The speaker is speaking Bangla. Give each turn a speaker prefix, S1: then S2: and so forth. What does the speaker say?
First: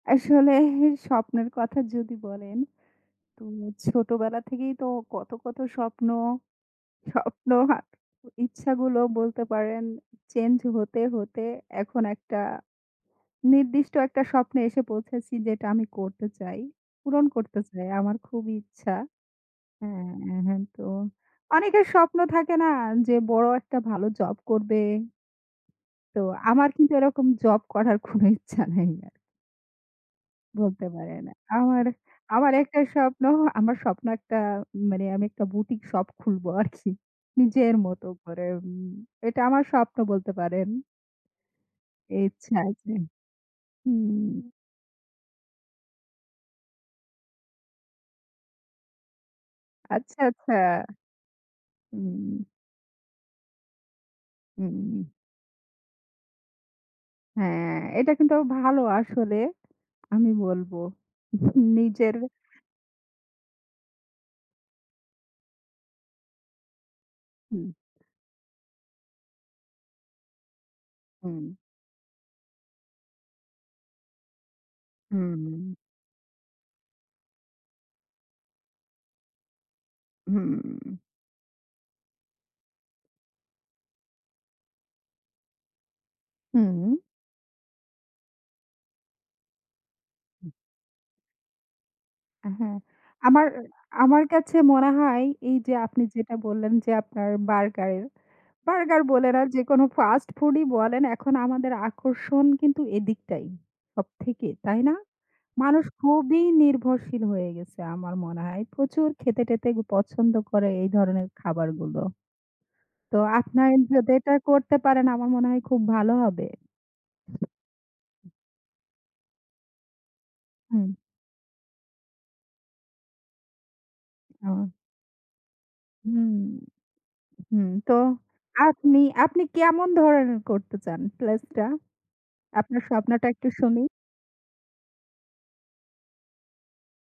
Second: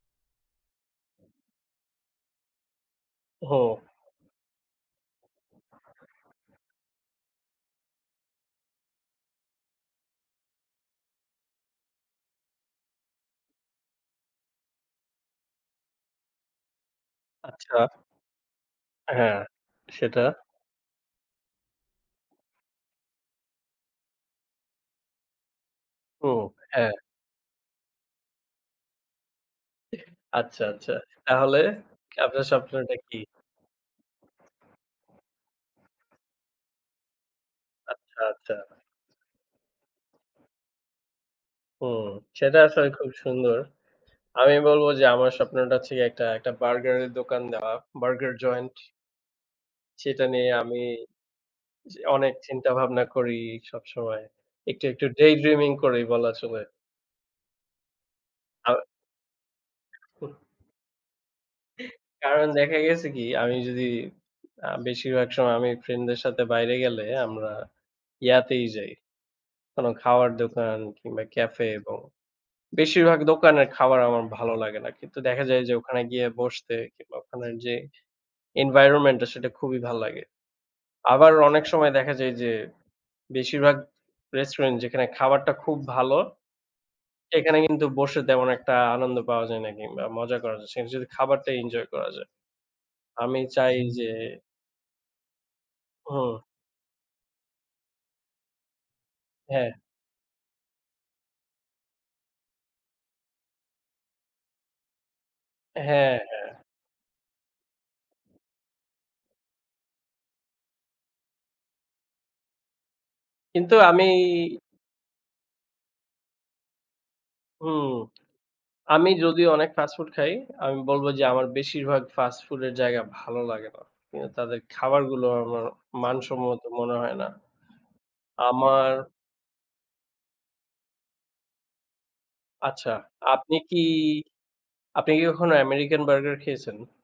S1: আসলে স্বপ্নের কথা যদি বলেন, তো
S2: হুম।
S1: ছোটবেলা থেকেই তো কত, কত স্বপ্ন, স্বপ্ন আর ইচ্ছাগুলো বলতে পারেন change হতে, হতে এখন একটা নির্দিষ্ট একটা স্বপ্নে এসে পৌঁছেছি যেটা আমি করতে চাই, পূরণ করতে
S2: আচ্ছা।
S1: চাই, আমার খুব ইচ্ছা
S2: হ্যাঁ।
S1: হ্যাঁ,
S2: সেটা?
S1: হ্যাঁ, তো অনেকের স্বপ্ন থাকে না যে, বড় একটা ভালো job করবে তো
S2: হু,
S1: আমার
S2: হ্যাঁ।
S1: কিন্তু এরকম job করার কোনো ইচ্ছা নাই আর
S2: এহ আচ্ছা,
S1: বলতে
S2: আচ্ছা।
S1: পারেন।
S2: তাহলে
S1: আমার
S2: কি, আপনার
S1: আমার একটাই
S2: স্বপ্নটা কি?
S1: স্বপ্ন, আমার স্বপ্ন একটা মানে আমি একটা boutique shop খুলবো আরকি নিজের মতো
S2: আচ্ছা,
S1: করে
S2: আচ্ছা।
S1: উম এটা আমার স্বপ্ন বলতে পারেন
S2: হুম,
S1: ইচ্ছা
S2: সেটা আসলে
S1: আছে।
S2: খুব সুন্দর।
S1: হুম।
S2: আমি বলব যে, আমার স্বপ্নটা হচ্ছে গিয়ে একটা একটা বার্গারের দোকান দেওয়া, বার্গার joint
S1: আচ্ছা,
S2: সেটা নিয়ে
S1: আচ্ছা।
S2: আমি যে, অনেক
S1: হুম।
S2: চিন্তাভাবনা করি সবসময়। একটু, একটু
S1: হুম।
S2: daydreaming করি বলা চলে।
S1: হ্যাঁ, এটা কিন্তু
S2: আ
S1: ভালো আসলে, আমি
S2: হুম।
S1: বলবো, নিজের
S2: কারণ দেখা গেছে কি, আমি যদি অ্যা বেশিরভাগ সময় আমি friend-দের সাথে বাইরে গেলে আমরা
S1: হুম।
S2: ইয়াতেই যাই। কোনো খাওয়ার দোকান কিংবা
S1: হুম।
S2: cafe, এবং বেশিরভাগ দোকানের খাবার আমার ভালো লাগে না। কিন্তু দেখা যায়
S1: হুম।
S2: যে, ওখানে গিয়ে বসতে কিংবা ওখানের যে, environment-টা সেটা খুবই ভালো লাগে।
S1: হুম।
S2: আবার অনেক সময় দেখা যায় যে, বেশিরভাগ restaurant যেখানে খাবারটা খুব ভালো,
S1: হুম।
S2: সেখানে কিন্তু বসে তেমন একটা আনন্দ পাওয়া যায় না কিংবা মজা
S1: উ
S2: করা যায় না। সেখানে শুধু খাবারটাই enjoy করা যায়।
S1: হ্যাঁ,
S2: আমি
S1: আমার
S2: চাই যে
S1: আমার কাছে মনে হয় এইযে, আপনি যেটা
S2: হুম।
S1: বললেন যে, আপনার burger এর burger বলেন আর
S2: হ্যাঁ।
S1: যেকোনো fast food-ই বলেন এখন আমাদের আকর্ষণ কিন্তু এদিকটাই, সবথেকে। তাই না? মানুষ
S2: হ্যাঁ,
S1: খুবই
S2: হ্যাঁ।
S1: নির্ভরশীল হয়ে গেছে আমার মনে হয়। প্রচুর খেতে-টেতে পছন্দ করে এই ধরনের খাবারগুলো। তো আপনার
S2: কিন্তু, আমি
S1: যদি এটা করতে পারেন আমার মনে হয় খুব ভালো হবে।
S2: হুম।
S1: উ
S2: আমি যদি অনেক fast food খাই, আমি
S1: হুম।
S2: বলব যে, আমার বেশিরভাগ fast food এর জায়গা ভালো লাগে না। কিন্তু তাদের
S1: আ
S2: খাবারগুলো আমার
S1: হুম।
S2: মানসম্মত মনে হয় না।
S1: হুম, তো
S2: আমার
S1: আপনি আপনি কেমন ধরনের করতে চান place টা? আপনার
S2: আচ্ছা,
S1: স্বপ্নটা একটু
S2: আপনি কি,
S1: শুনি।
S2: আপনি কি কখনো American burger খেয়েছেন?